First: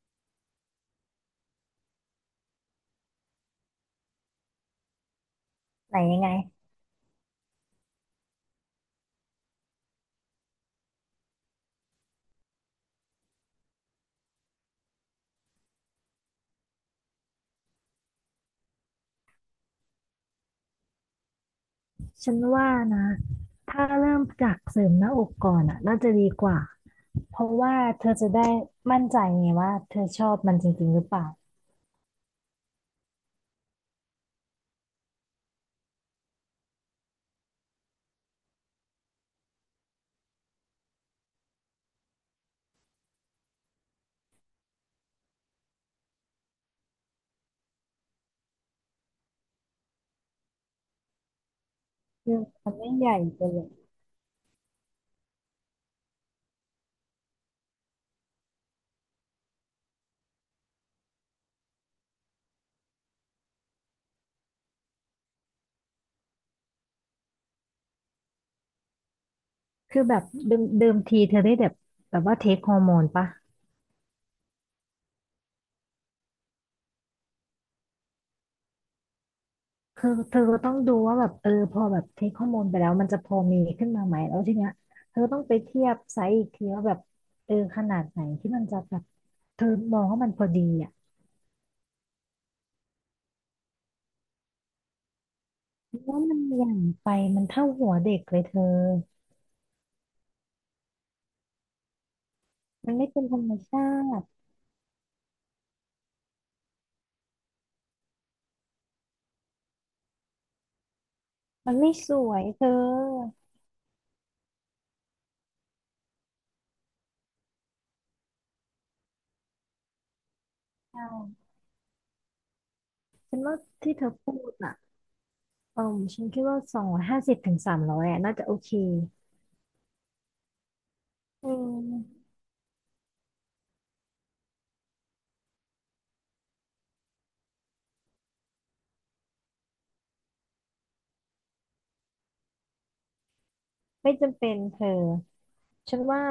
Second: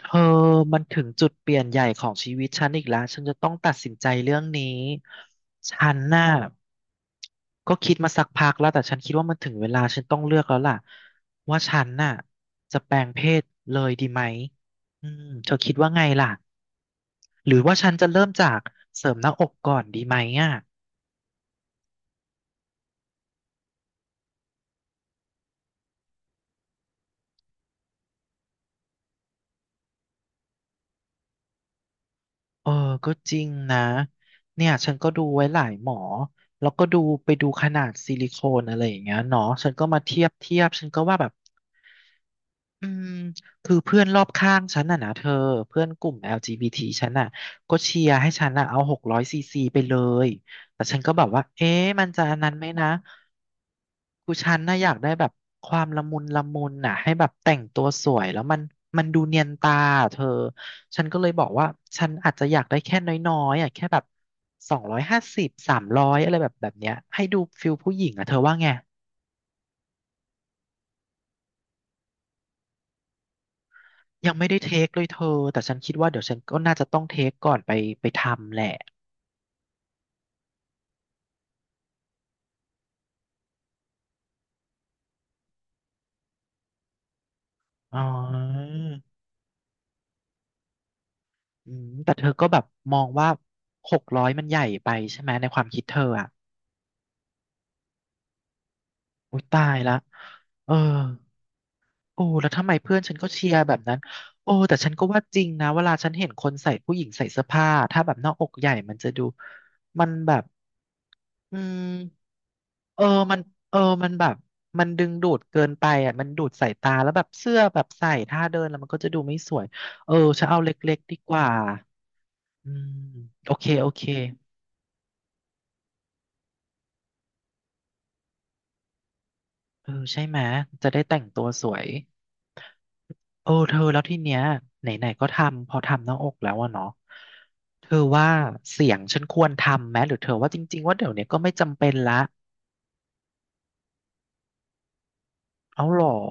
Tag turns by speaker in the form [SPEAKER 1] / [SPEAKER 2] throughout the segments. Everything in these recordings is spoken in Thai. [SPEAKER 1] เธอมันถึงจุดเปลี่ยนใหญ่ของชีวิตฉันอีกแล้ว ฉันจะต้องตัดสินใจเรื่องนี้ ฉั
[SPEAKER 2] ไหน
[SPEAKER 1] น
[SPEAKER 2] ยัง
[SPEAKER 1] น่ะ
[SPEAKER 2] ไง
[SPEAKER 1] ก็คิดมาสักพักแล้วแต่ฉันคิดว่ามันถึงเวลาฉันต้องเลือกแล้วล่ะว่าฉันน่ะจะแปลงเพศเลยดีไหมอืมเธอคิดว่าไงล่ะ หรือว่าฉันจะเริ่มจากเสริมหน้าอกก่อนดีไหมอ่ะ
[SPEAKER 2] ฉันว่านะ ถ้าเริ่มจากเสริมหน้าอกก่อนอ่ะน่าจะดีกว่า เพราะว่าเธอจะได้มั่นใจไงว่าเธอชอบมันจริงๆหรือเปล่า
[SPEAKER 1] เออก็จริงนะเนี่ยฉันก็ดูไว้หลายหมอแล้วก็ดูไปดูขนาดซิลิโคนอะไรอย่างเงี้ยเนาะฉันก็มาเทียบเทียบฉันก็ว่าแบบ อืมคือเพื่อนรอบข้างฉันน่ะนะเธอเพื่อนกลุ่ม LGBT ฉันน่ะก็เชียร์ให้ฉันน่ะเอา600 ซีซีไปเลยแต่ฉันก็แบบว่าเอ๊ะมันจะ
[SPEAKER 2] คื
[SPEAKER 1] อัน
[SPEAKER 2] อ
[SPEAKER 1] นั้นไหม
[SPEAKER 2] มัน
[SPEAKER 1] นะ
[SPEAKER 2] ไม่ใหญ่ไปเลย
[SPEAKER 1] คือฉันน่ะอยากได้แบบความละมุนละมุนน่ะให้แบบแต่งตัวสวยแล้วมันมันดูเนียนตาอะเธอฉันก็เลยบอกว่าฉันอาจจะอยากได้แค่น้อยๆอ่ะแค่แบบ250 300อะไรแบบเนี้ยให้ดูฟิลผู้หญิงอ่ะเธอว่าไง
[SPEAKER 2] คือแบบเดิมเดิมทีเธอได้แบบแบบว่าเทคฮอร์โมนปะ
[SPEAKER 1] ยังไม่ได้เทคเลยเธอ แต่ฉันคิดว่าเดี๋ยวฉันก็น่าจะต้องเทคก่อนไปทำแหละ
[SPEAKER 2] คือเธอก็ต้องดูว่าแบบเออพอแบบเทคฮอร์โมนไปแล้วมันจะพอมีขึ้นมาไหมแล้วทีเนี้ยเธอต้องไปเทียบไซส์อีกทีว่าแบบเออข
[SPEAKER 1] อ๋
[SPEAKER 2] นา
[SPEAKER 1] อ
[SPEAKER 2] ดไหนที่มันจะแบบเธอมองว่ามันพอดีอ่ะ
[SPEAKER 1] อืมแต่เธอก็แบบมองว่าหกร้อยมันใหญ่ไปใช่ไหมในความคิด
[SPEAKER 2] เพ
[SPEAKER 1] เธอ
[SPEAKER 2] ราะว่า
[SPEAKER 1] อ่ะ
[SPEAKER 2] มันใหญ่ไปมันเท่าหัวเด็กเลยเธอ
[SPEAKER 1] อุ้ยตายละเออโอ้แล้วทำไม
[SPEAKER 2] มั
[SPEAKER 1] เพื่
[SPEAKER 2] น
[SPEAKER 1] อน
[SPEAKER 2] ไม่
[SPEAKER 1] ฉัน
[SPEAKER 2] เป็น
[SPEAKER 1] ก็
[SPEAKER 2] ธร
[SPEAKER 1] เชี
[SPEAKER 2] รม
[SPEAKER 1] ยร์แบบ
[SPEAKER 2] ชา
[SPEAKER 1] นั้น
[SPEAKER 2] ติ
[SPEAKER 1] โอ้แต่ฉันก็ว่าจริงนะเวลาฉันเห็นคนใส่ผู้หญิงใส่เสื้อผ้าถ้าแบบหน้าอกใหญ่มันจะดูมันแบบอื
[SPEAKER 2] มัน
[SPEAKER 1] ม
[SPEAKER 2] ไม่สวยเธ
[SPEAKER 1] เออ
[SPEAKER 2] อ
[SPEAKER 1] มันเออมันแบบ มันดึงดูดเกินไปอ่ะมันดูดสายตา แล้วแบบเสื้อแบบใส่ท่าเดินแล้วมันก็จะดูไม่สวย เออจะเอาเล็ก
[SPEAKER 2] ใช่
[SPEAKER 1] ๆดีกว่าอืม
[SPEAKER 2] ฉัน
[SPEAKER 1] โอ
[SPEAKER 2] ว่า
[SPEAKER 1] เคโอ
[SPEAKER 2] ที่
[SPEAKER 1] เค
[SPEAKER 2] เธอพูดอ่ะเออฉันคิดว่า250 ถึง 300อ่ะน่าจะโอเค
[SPEAKER 1] เออใช่ไหม จะได้แต่งตัว
[SPEAKER 2] อื
[SPEAKER 1] สวย
[SPEAKER 2] ม
[SPEAKER 1] เออเธอแล้วที่เนี้ยไหนๆก็ทำ พอทำหน้าอกแล้วอะเนาะเธอว่าเสียงฉันควรทำไหม หรือเธอว่าจริงๆว่าเดี๋ยวเนี้ยก็ไม่จำเป็นละ
[SPEAKER 2] ไม่จำเป็นเธอ
[SPEAKER 1] เอา
[SPEAKER 2] ฉั
[SPEAKER 1] หร
[SPEAKER 2] น
[SPEAKER 1] อ
[SPEAKER 2] ว่า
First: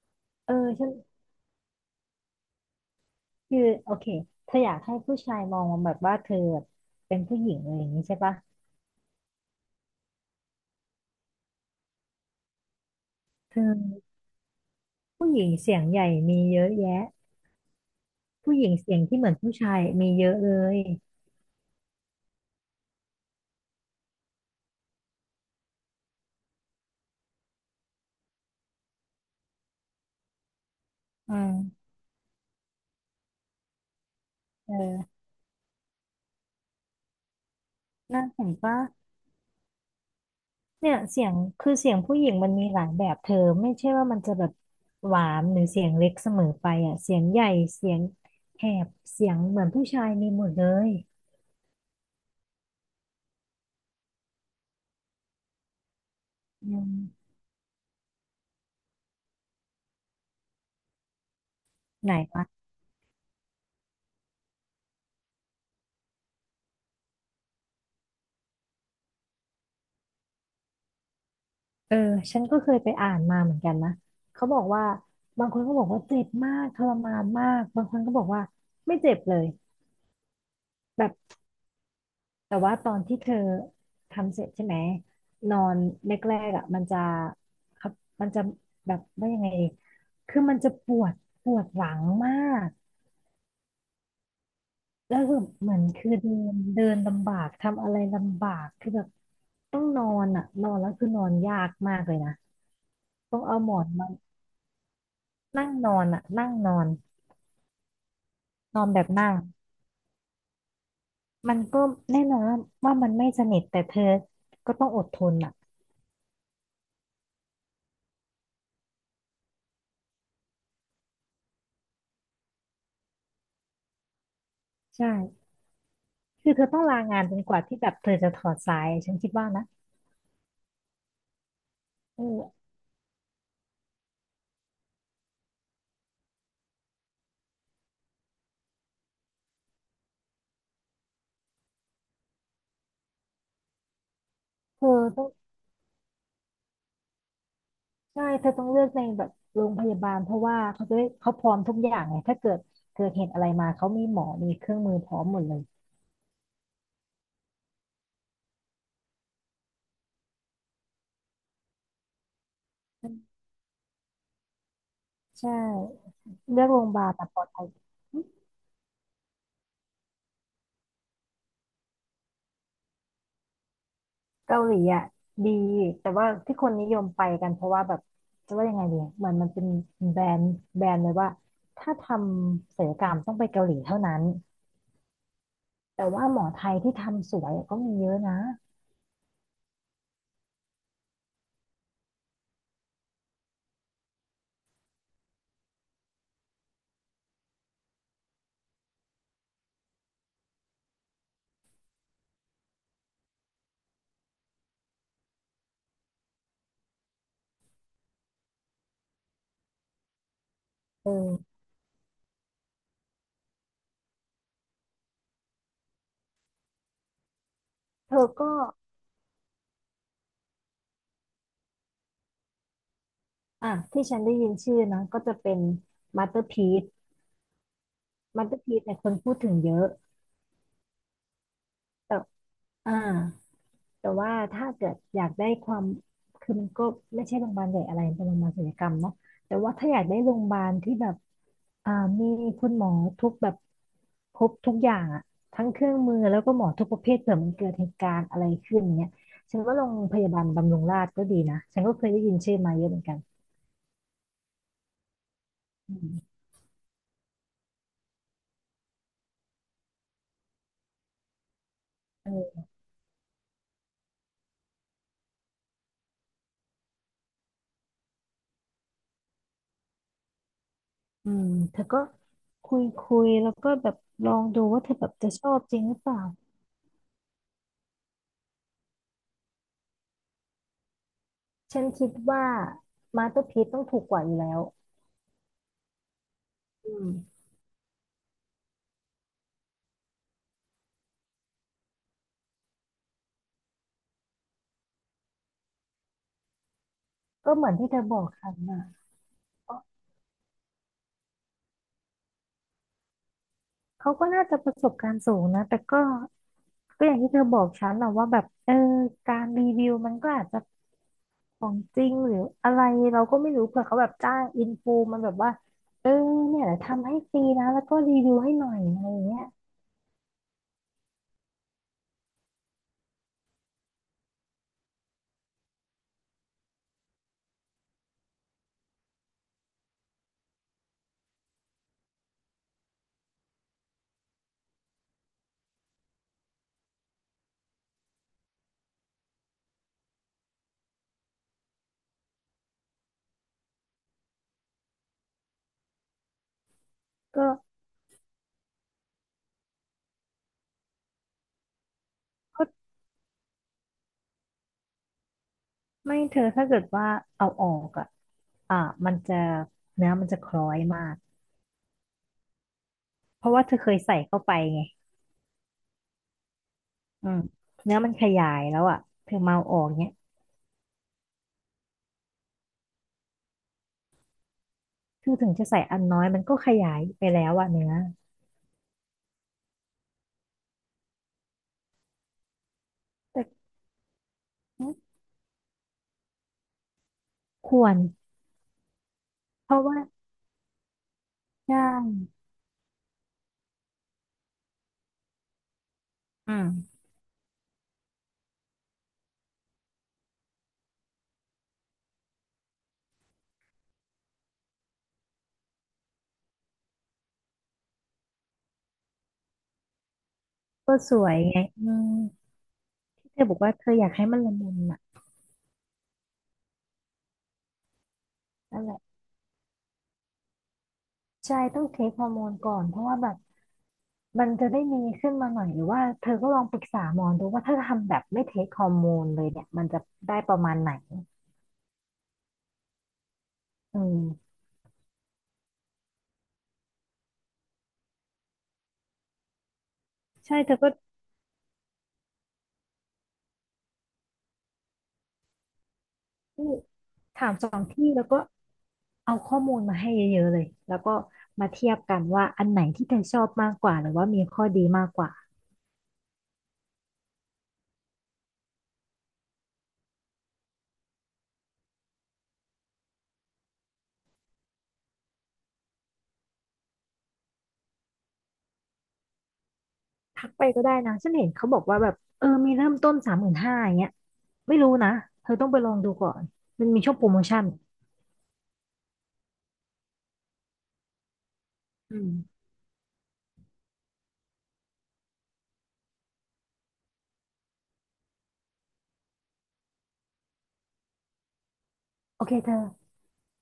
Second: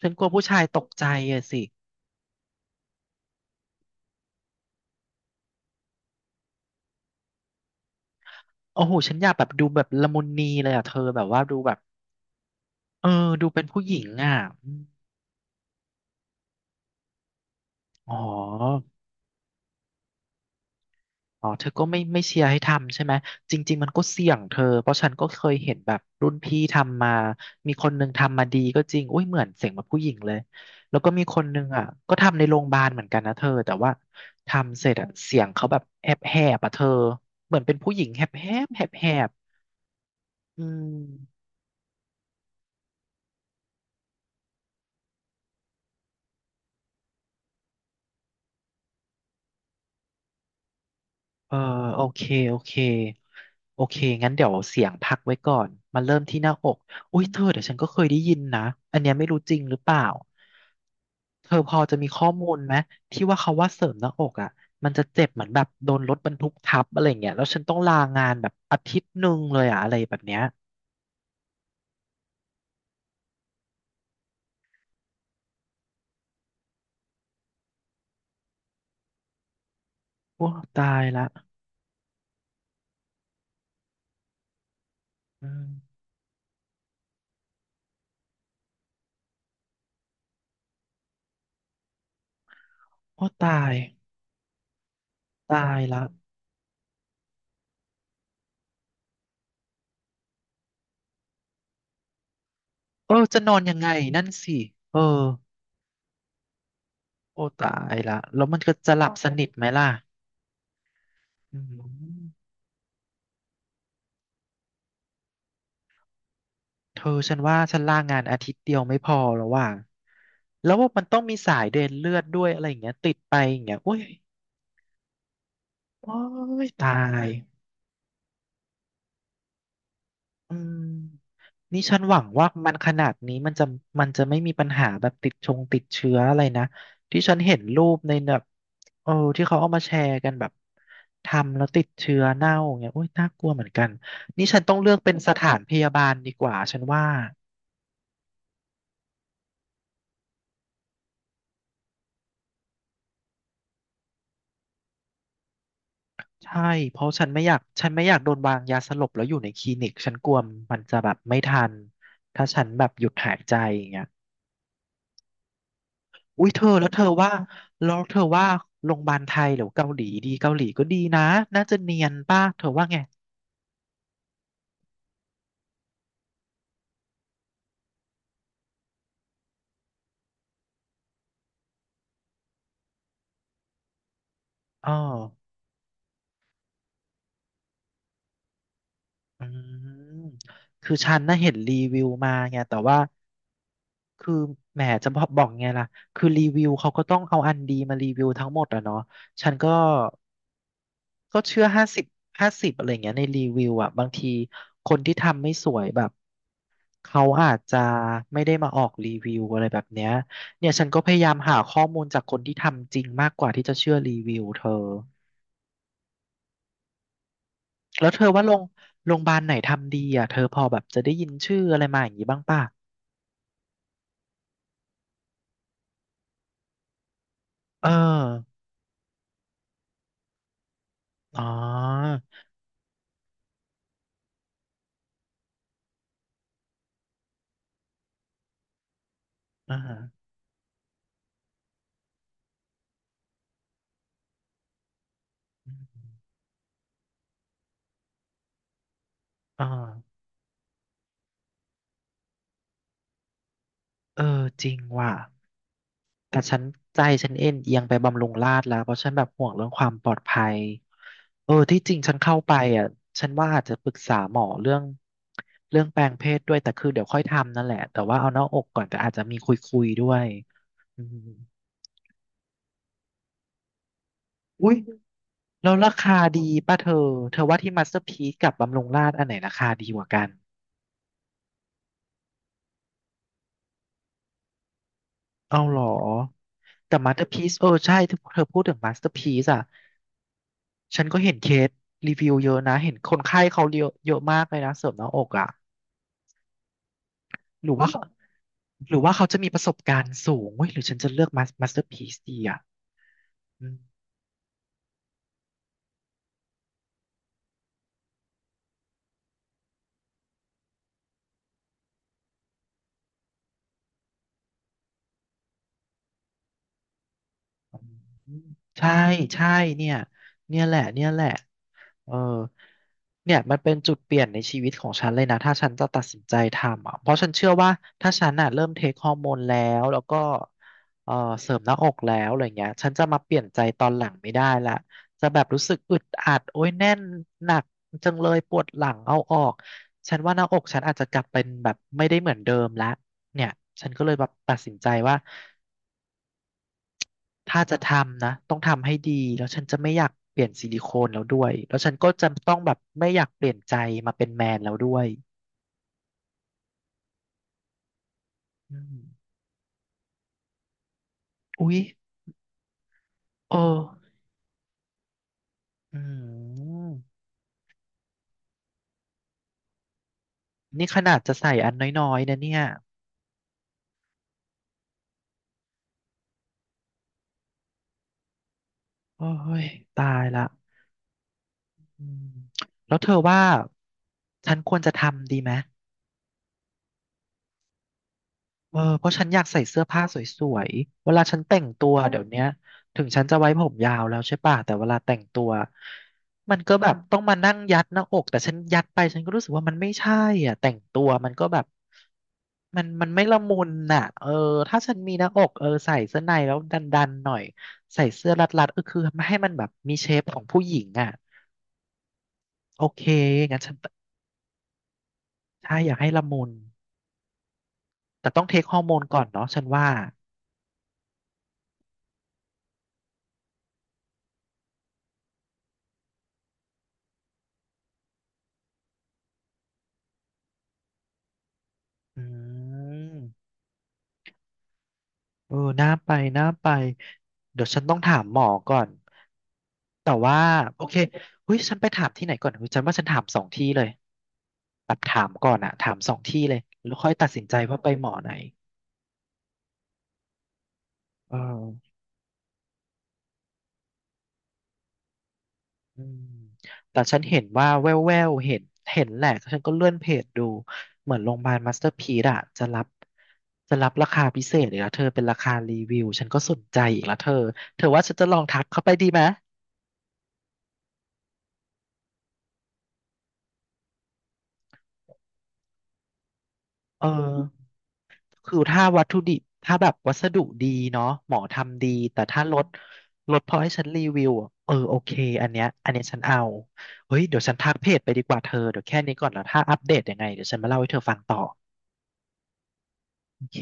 [SPEAKER 1] ฉันกลัวผู้
[SPEAKER 2] เออ
[SPEAKER 1] ชายต
[SPEAKER 2] ฉั
[SPEAKER 1] ก
[SPEAKER 2] น
[SPEAKER 1] ใจอะสิ
[SPEAKER 2] คือโอเคเธออยากให้ผู้ชายมองแบบว่าเธอเป็นผู้หญิงอะไรอย่างนี้ใช่ปะ
[SPEAKER 1] โอ้โหฉันอยากแบบดูแบบละมุนนีเลยอะเธอแบบว่าดูแบบ เออดู
[SPEAKER 2] เธ
[SPEAKER 1] เป็นผู้ห
[SPEAKER 2] อ
[SPEAKER 1] ญิงอ่ะอม
[SPEAKER 2] ผู้หญิงเสียงใหญ่มีเยอะแยะ
[SPEAKER 1] อ๋
[SPEAKER 2] ผู้หญิง
[SPEAKER 1] อ
[SPEAKER 2] เสียงที่เหมือนผู้ชายมีเยอะเลย
[SPEAKER 1] อ๋อเธอก็ไม่เชียร์ให้ทำใช่ไหมจริงๆมันก็เสี่ยงเธอ เพราะฉันก็เคยเห็นแบบรุ่นพี่ทำมามีคนหนึ่งทำมาดีก็จริงอุ้ยเหมือนเสียงแบบผู้หญิงเลยแล้วก็มี
[SPEAKER 2] อื
[SPEAKER 1] คนหนึ่ง
[SPEAKER 2] ม
[SPEAKER 1] อ่ะก็ทำในโรงพยาบาลเหมือนกันนะเธอแต่ว่า
[SPEAKER 2] เ
[SPEAKER 1] ทำเสร็จอ่ะ
[SPEAKER 2] ออ
[SPEAKER 1] เสียงเขาแบบแหบแหบอ่ะเธอเหมือนเป็นผู้หญิง
[SPEAKER 2] น่า
[SPEAKER 1] แหบแห
[SPEAKER 2] เห็น
[SPEAKER 1] บ
[SPEAKER 2] ปะ
[SPEAKER 1] แหบแหบอื
[SPEAKER 2] เนี่ยเสียง
[SPEAKER 1] ม
[SPEAKER 2] คือเสียงผู้หญิงมันมีหลายแบบเธอไม่ใช่ว่ามันจะแบบหวานหรือเสียงเล็กเสมอไปอ่ะเสียงใหญ่เสียงแหบเสียงเหมือนผู้ชายมีหมดเลย
[SPEAKER 1] เออโอเคโอเคโอเคงั้นเดี๋ยวเสียงพักไว้ก่อนมาเริ่มที่หน้าอ
[SPEAKER 2] อื
[SPEAKER 1] ก
[SPEAKER 2] ม
[SPEAKER 1] อุ้ยเธอเดี๋ยวฉันก็เคยได้ยินนะอันเนี้ยไม่รู้จริงหรือเปล่าเธอพอจะมี
[SPEAKER 2] ไหน
[SPEAKER 1] ข้อ
[SPEAKER 2] วะ
[SPEAKER 1] มูลไหมที่ว่าเขาว่าเสริมหน้าอกอ่ะมันจะเจ็บเหมือนแบบโดนรถบรรทุกทับอะไรเงี้ยแล้วฉันต้องลางานแบบ1 อาทิตย์เลยอะอะไรแบบเนี้ย
[SPEAKER 2] เออฉันก็เคยไปอ่านมาเหมือนกันนะเขาบอกว่าบางคนก็บอกว่าเจ็บมากทรมานมากบางคนก็บอกว่าไม่เจ็บเลย
[SPEAKER 1] โอ้ตาย
[SPEAKER 2] แบ
[SPEAKER 1] ละ
[SPEAKER 2] บ แต่ว่าตอนที่เธอทำเสร็จใช่ไหม
[SPEAKER 1] อื
[SPEAKER 2] นอ
[SPEAKER 1] ม
[SPEAKER 2] นแรกๆอ่ะมันจะครับมันจะแบบว่ายังไงดีคือมันจะปวดปวดหลังมาก
[SPEAKER 1] โอ้ตาย
[SPEAKER 2] แล้วคือ
[SPEAKER 1] ตา
[SPEAKER 2] เหมือ
[SPEAKER 1] ย
[SPEAKER 2] น
[SPEAKER 1] ละ
[SPEAKER 2] คือเดินเดินลำบากทำอะไรลำบากคือแบบต้องนอนอ่ะนอนแล้วคือนอนยากมากเลยนะ
[SPEAKER 1] เออ
[SPEAKER 2] ต้
[SPEAKER 1] จะ
[SPEAKER 2] อง
[SPEAKER 1] นอ
[SPEAKER 2] เอา
[SPEAKER 1] น
[SPEAKER 2] หม
[SPEAKER 1] ยั
[SPEAKER 2] อ
[SPEAKER 1] ง
[SPEAKER 2] น
[SPEAKER 1] ไง
[SPEAKER 2] มา
[SPEAKER 1] นั่นสิเออ
[SPEAKER 2] นั่งนอนอ่ะนั่งนอน
[SPEAKER 1] โอ้ตายละแล้วมันก็
[SPEAKER 2] นอน
[SPEAKER 1] จะ
[SPEAKER 2] แบ
[SPEAKER 1] หลั
[SPEAKER 2] บ
[SPEAKER 1] บส
[SPEAKER 2] นั่ง
[SPEAKER 1] นิทไหมล่ะ
[SPEAKER 2] มั
[SPEAKER 1] อื
[SPEAKER 2] นก็
[SPEAKER 1] ม
[SPEAKER 2] แน่นอนว่าว่ามันไม่สนิทแต่เธอก็ต้องอดทนอ่ะ
[SPEAKER 1] เธอฉันว่าฉันลางานอาทิตย์เดียวไม่พอแล้วว่ะ แล้วว่ามันต้องมีสายเดินเลือดด้วยอะไรอย่างเงี้ยติดไปอย่างเงี้ยโอ้ย
[SPEAKER 2] ใช่
[SPEAKER 1] โอ้
[SPEAKER 2] คือเธ
[SPEAKER 1] ย
[SPEAKER 2] อต้อง
[SPEAKER 1] ตา
[SPEAKER 2] ลางาน
[SPEAKER 1] ย
[SPEAKER 2] จนกว่าที่แบบเธอจะถอดสายฉันคิดว่านะ
[SPEAKER 1] อืมนี่ฉันหวังว่า
[SPEAKER 2] เออ
[SPEAKER 1] มันขนาดนี้มันจะมันจะไม่มีปัญหาแบบติดชงติดเชื้ออะไรนะที่ฉันเห็นรูปในแบบเออที่เขาเอามาแชร์กันแบบทำแล้วติดเชื้อเน่าอย่างเงี้ยโอ้ยน่ากลัวเหมือนกันนี่ฉันต้อง
[SPEAKER 2] เธ
[SPEAKER 1] เลื
[SPEAKER 2] อ
[SPEAKER 1] อกเป็น
[SPEAKER 2] ต้อง
[SPEAKER 1] สถานพยาบาลดีกว่าฉันว่า
[SPEAKER 2] ใช่เธอต้องเลือกในแบบโรงพยาบาลเพราะว่าเขาจะได้เขาพร้อมทุกอย่างไงถ้าเกิดเหตุอะไรมาเขามีหมอมีเครื่องมือพร้อมหมดเลย
[SPEAKER 1] ใช่เพราะฉันไม่อยากฉันไม่อยากโดนวางยาสลบแล้วอยู่ในคลินิกฉันกลัวมันจะแบบไม่ทันถ้าฉันแบบหยุดหายใจอย่างเงี้ย
[SPEAKER 2] ใช่
[SPEAKER 1] อุ้ยเธ
[SPEAKER 2] เลือ
[SPEAKER 1] อ
[SPEAKER 2] กโร
[SPEAKER 1] แล้
[SPEAKER 2] ง
[SPEAKER 1] ว
[SPEAKER 2] พยา
[SPEAKER 1] เธอ
[SPEAKER 2] บาลแบบ
[SPEAKER 1] ว่า
[SPEAKER 2] ปลอดภัย
[SPEAKER 1] แล้วเธ
[SPEAKER 2] หึ
[SPEAKER 1] อว่าโรงพยาบาลไทยหรือเกาหลีดีเกาหลีก็ดีนะน่าจะเนียนป่ะเธอว่าไง
[SPEAKER 2] เกาหลีอ่ะดีแต่ว่าที่คนนิยมไปกันเพราะว่าแบบจะว่ายังไงดีอะเหมือนมันเป็นแบรนด์แบรนด์เลยว่าถ้าทำศัลยกรรมต้องไปเกาหลีเท่านั้น
[SPEAKER 1] อ๋อ
[SPEAKER 2] แต่ว่าหมอไทยที่ทำสวยก็มีเยอะนะ
[SPEAKER 1] อืมคือฉันน่ะเห็นรีวิวมาไงแต่ว่าคือแหมจะบอกไงล่ะคือรีวิวเขาก็ต้องเอาอันดีมารีวิวทั้งหมดอะเนาะฉันก็ ก็เชื่อ50/50อะไรเงี้ยในรีวิวอ่ะบางทีคนที่ทำไม่สวยแบบเขาอาจจะไม่ได้มาออกรีวิวอะไรแบบเนี้ยเนี่ยฉันก็
[SPEAKER 2] เอ
[SPEAKER 1] พยายาม
[SPEAKER 2] อ
[SPEAKER 1] หาข้อมูลจากคนที่ทำจริงมากกว่าที่จะเชื่อรีวิวเธอแล้ว
[SPEAKER 2] เธ
[SPEAKER 1] เธ
[SPEAKER 2] อ
[SPEAKER 1] อว่าโร
[SPEAKER 2] ก็
[SPEAKER 1] งโรงพยาบาลไหนทำดีอ่ะเธอพอแบบจะได้ยินชื่ออะไรมาอย่างนี้บ้างป่ะ
[SPEAKER 2] อ่ะที่ฉันได้ยินชื่อนะก็จะเป็นมาสเตอร์พี e
[SPEAKER 1] เออ
[SPEAKER 2] มาสเตอร์พี e เนี่ยคนพูดถึงเยอะ
[SPEAKER 1] อ๋อ
[SPEAKER 2] แต่อ่าแต่ว่าถ้าเกิดอยากได้ความคือมันก็ไม่ใช่โรงพยาบาลใหญ่อะไรเป็นโรงพยาบาลศัลยกรรมเนาะแต่
[SPEAKER 1] อ
[SPEAKER 2] ว่าถ้าอยากได้
[SPEAKER 1] ่า
[SPEAKER 2] โรงพยาบาลที่แบบอ่ามีคุณหมอทุกแบบครบทุกอย่างอะทั้งเครื่องมือแล้วก็หมอทุกประเภทเผื่อมันเกิดเหตุการณ์อะไรขึ้นเนี่ยฉัน
[SPEAKER 1] อ่
[SPEAKER 2] ว่าโรงพ
[SPEAKER 1] า
[SPEAKER 2] ยาบาลบำรุงราษฎร์ก็ดีนะฉันก็เคยได้ยินชื่อมาเยอะเหมือนกัน
[SPEAKER 1] เออจริงว่ะ
[SPEAKER 2] อืม
[SPEAKER 1] แต่ฉันใจฉันเอ็นเอียงไปบำรุงราษฎร์แล้วเพราะฉันแบบห่วงเรื่องความปลอดภัยเออที่จริงฉันเข้าไป
[SPEAKER 2] เออ
[SPEAKER 1] อ่ะฉันว่าอาจจะปรึกษาหมอเรื่องแปลงเพศด้วยแต่คือเดี๋ยวค่อยทำนั่นแหละแต่ว่าเอาหน้าอกก่อนแต่อาจจะมีคุยด้วยอืม
[SPEAKER 2] อืมเธอก็คุยคุยแล้วก็แบบลองดู
[SPEAKER 1] อุ้ย
[SPEAKER 2] ว่าเธอแบบจะชอบ
[SPEAKER 1] แล้
[SPEAKER 2] จ
[SPEAKER 1] ว
[SPEAKER 2] ริง
[SPEAKER 1] รา
[SPEAKER 2] หรือเป
[SPEAKER 1] คา
[SPEAKER 2] ล่า
[SPEAKER 1] ดีป่ะเธอเธอว่าที่มาสเตอร์พีซกับบำรุงราษฎร์อันไหนราคาดีกว่ากัน
[SPEAKER 2] ฉันคิดว่ามาสเตอร์พีซต้องถูกกว่าอยู่แล้ว
[SPEAKER 1] เอาเหรอ
[SPEAKER 2] อื
[SPEAKER 1] แต่
[SPEAKER 2] ม
[SPEAKER 1] มาสเตอร์พีซเออใช่เธอพูดถึงมาสเตอร์พีซอ่ะ ฉันก็เห็นเคสรีวิวเยอะนะ เห็นคนไข้เขาเยอะเยอะมากเลยนะเสริมหน้าอกอ่ะ
[SPEAKER 2] ก็เห
[SPEAKER 1] ห
[SPEAKER 2] มื
[SPEAKER 1] รื
[SPEAKER 2] อน
[SPEAKER 1] อว่า
[SPEAKER 2] ที่เธ
[SPEAKER 1] เขา
[SPEAKER 2] อบอกฉันนะ
[SPEAKER 1] หรือว่าเขาจะมีประส
[SPEAKER 2] ก็
[SPEAKER 1] บการณ์สูงเว้ยหรือฉันจะเลือกมาสเตอร์พีซดีอ่ะ
[SPEAKER 2] เขาก็น่าจะประสบการณ์สูงนะแต่ก็ก็อย่างที่เธอบอกฉันนะว่าแบบเออการรีวิวมันก็อาจจะของจริงหรืออะไรเราก็ไม่รู้เผื่อเขาแบบจ้างอินฟูมันแบบว่าเออเนี่ยทำให้ฟรีนะแล้วก็รีวิวให้หน่อย
[SPEAKER 1] ใช่
[SPEAKER 2] อะไรอย่างเงี้ย
[SPEAKER 1] ใช่เนี่ยเนี่ยแหละเนี่ยแหละเออเนี่ยมันเป็นจุดเปลี่ยนในชีวิตของฉันเลยนะถ้าฉันจะตัดสินใจทำอ่ะเพราะฉันเชื่อว่าถ้าฉันอ่ะเริ่มเทคฮอร์โมนแล้วแล้วก็เออเสริมหน้าอกแล้วอะไรเงี้ยฉันจะมาเปลี่ยนใจตอนหลังไม่ได้ละจะแบบรู้สึกอึดอัดโอ้ยแน่นหนักจังเลยปวดหลังเอาออกฉันว่าหน้าอกฉันอาจจะกลับเป็นแบบไม่ได้เหมือนเดิมละเนี่ยฉันก็เลยแบบตัดสินใจว่า
[SPEAKER 2] ก็
[SPEAKER 1] ถ้าจะทำนะต้องทำให้ดีแล้วฉันจะไม่อยากเปลี่ยนซิลิโคนแล้วด้วยแล้วฉันก็จะต้อง
[SPEAKER 2] ก็
[SPEAKER 1] แบบไม่อยากเปลี่ยนใจมาเป็นแมนแล้วด้วย
[SPEAKER 2] ไม่เธอถ้าเกิดว่าเอาออกอ่ะ
[SPEAKER 1] อื
[SPEAKER 2] อ่า
[SPEAKER 1] ม
[SPEAKER 2] มันจะเนื้อมันจะคล้อยมาก
[SPEAKER 1] อุ๊ย
[SPEAKER 2] เพราะ
[SPEAKER 1] เออ
[SPEAKER 2] ว่าเธอเคยใส่เข้าไปไง
[SPEAKER 1] อืม
[SPEAKER 2] อืมเนื้อมันขยายแล้วอ่ะเธอเมาเอาออกเนี้ย
[SPEAKER 1] นี่ขนาดจะใส่อันน้อยๆนะเนี่ย
[SPEAKER 2] คือถึงจะใส่อันน้อยมันก็ขยายไปแล้วอ่ะเนื้อ
[SPEAKER 1] โอ้ยตายละอืมแล้วเธอว่า
[SPEAKER 2] แต่
[SPEAKER 1] ฉันควรจะทำดีไหม
[SPEAKER 2] ควร
[SPEAKER 1] เออเพราะฉันอยากใส่
[SPEAKER 2] เพ
[SPEAKER 1] เสื้
[SPEAKER 2] ราะ
[SPEAKER 1] อ
[SPEAKER 2] ว่า
[SPEAKER 1] ผ้าสวยๆเวลาฉันแต่ง
[SPEAKER 2] ใช
[SPEAKER 1] ตัวเดี๋ย
[SPEAKER 2] ่
[SPEAKER 1] วเนี้ยถึงฉันจะไว้ผมยาวแล้วใช่ป่ะแต่เวลาแต่งตัว
[SPEAKER 2] อื
[SPEAKER 1] มันก็แบ
[SPEAKER 2] ม
[SPEAKER 1] บต้องมานั่งยัดหน้าอกแต่ฉันยัดไปฉันก็รู้สึกว่ามันไม่ใช่อ่ะแต่งตัวมันก็แบบมันไม่ละมุนน่ะเออถ้าฉันมีหน้าอกเออใส่เสื้อในแล้วดันๆหน่อยใส่เสื้อรัดๆเออคือให้มันแบบมีเชฟของผู้หญิง
[SPEAKER 2] ก็
[SPEAKER 1] อ่ะ
[SPEAKER 2] สวยไงอืม
[SPEAKER 1] โอเค
[SPEAKER 2] ที่เธอบอ
[SPEAKER 1] งั้
[SPEAKER 2] ก
[SPEAKER 1] นฉั
[SPEAKER 2] ว่า
[SPEAKER 1] น
[SPEAKER 2] เธออยากให้มันละมุนอ่ะ
[SPEAKER 1] ใช่อยากให้ละมุนแต่ต้องเทคฮอ
[SPEAKER 2] นั่
[SPEAKER 1] ร์
[SPEAKER 2] น
[SPEAKER 1] โม
[SPEAKER 2] แห
[SPEAKER 1] น
[SPEAKER 2] ละ
[SPEAKER 1] ก่อนเนาะฉันว่า
[SPEAKER 2] ใช่ต้องเทคฮอร์โมนก่อนเพราะว่าแบบ มันจะได้มีขึ้นมาหน่อยหรือว่าเธอก็ลองปรึกษาหมอดูว่าถ้าทำแบบไม่เทคฮอร์โมนเลยเนี่ยมันจะได้ประมาณไหน
[SPEAKER 1] อืม
[SPEAKER 2] อืม
[SPEAKER 1] เออน่าไป เดี๋ยวฉันต้องถามหมอก่อน แต่ว่า
[SPEAKER 2] ใช่เธอ
[SPEAKER 1] โอ
[SPEAKER 2] ก็
[SPEAKER 1] เคเฮ้ยฉันไปถามที่ไหนก่อนเฮ้ยฉันว่าฉันถามสองที่เลยแบบถามก่อนอะถามสองที่เลยแล้วค่อยตัดสิน
[SPEAKER 2] ถาม
[SPEAKER 1] ใจ
[SPEAKER 2] สอ
[SPEAKER 1] ว่า
[SPEAKER 2] ง
[SPEAKER 1] ไปหม
[SPEAKER 2] ที่
[SPEAKER 1] อ
[SPEAKER 2] แล้ว
[SPEAKER 1] ไหน
[SPEAKER 2] ก็เอาข้อมูลมาให้เยอะๆเลยแล้วก็
[SPEAKER 1] เอ
[SPEAKER 2] มาเที
[SPEAKER 1] อ
[SPEAKER 2] ยบกันว่าอันไหนที่เธอชอบมากกว่าหรือว่ามีข้อดีมากกว่า
[SPEAKER 1] อืมแต่ฉันเห็นว่าแววแววเห็นเห็นแหละฉันก็เลื่อนเพจดู เหมือนโรงพยาบาลมาสเตอร์พีซอะจะรับราคาพิเศษอีกแล้วเธอเป็นราคารีวิวฉันก็สนใจอีกแล้วเธอเธอว่าฉันจะลองทักเข้าไปดีไหม
[SPEAKER 2] ทักไปก็ได้นะฉันเห็นเขาบอกว่าแบบเออมีเริ่มต้น35,000อย่างเงี้ยไม่รู้นะเธอต้องไปลองดูก่อนมันมี
[SPEAKER 1] เออ
[SPEAKER 2] ช่วงโปรโมชั่น
[SPEAKER 1] คือถ้าวัตถุดิบถ้าแบบวัสดุดีเนาะหมอทำดี
[SPEAKER 2] อื
[SPEAKER 1] แต่ถ้าร
[SPEAKER 2] ม
[SPEAKER 1] ถรถพอให้ฉันรีวิวอะเออโอเคอันเนี้ยฉันเอาเฮ้ยเดี๋ยวฉันทักเพจไปดีกว่าเธอเดี๋ยวแค่นี้ก่อนแล้วถ้าอัปเดตยังไงเดี๋ยวฉันมาเล่าให้เธอฟังต่อ
[SPEAKER 2] โอเคเธอ
[SPEAKER 1] โอเค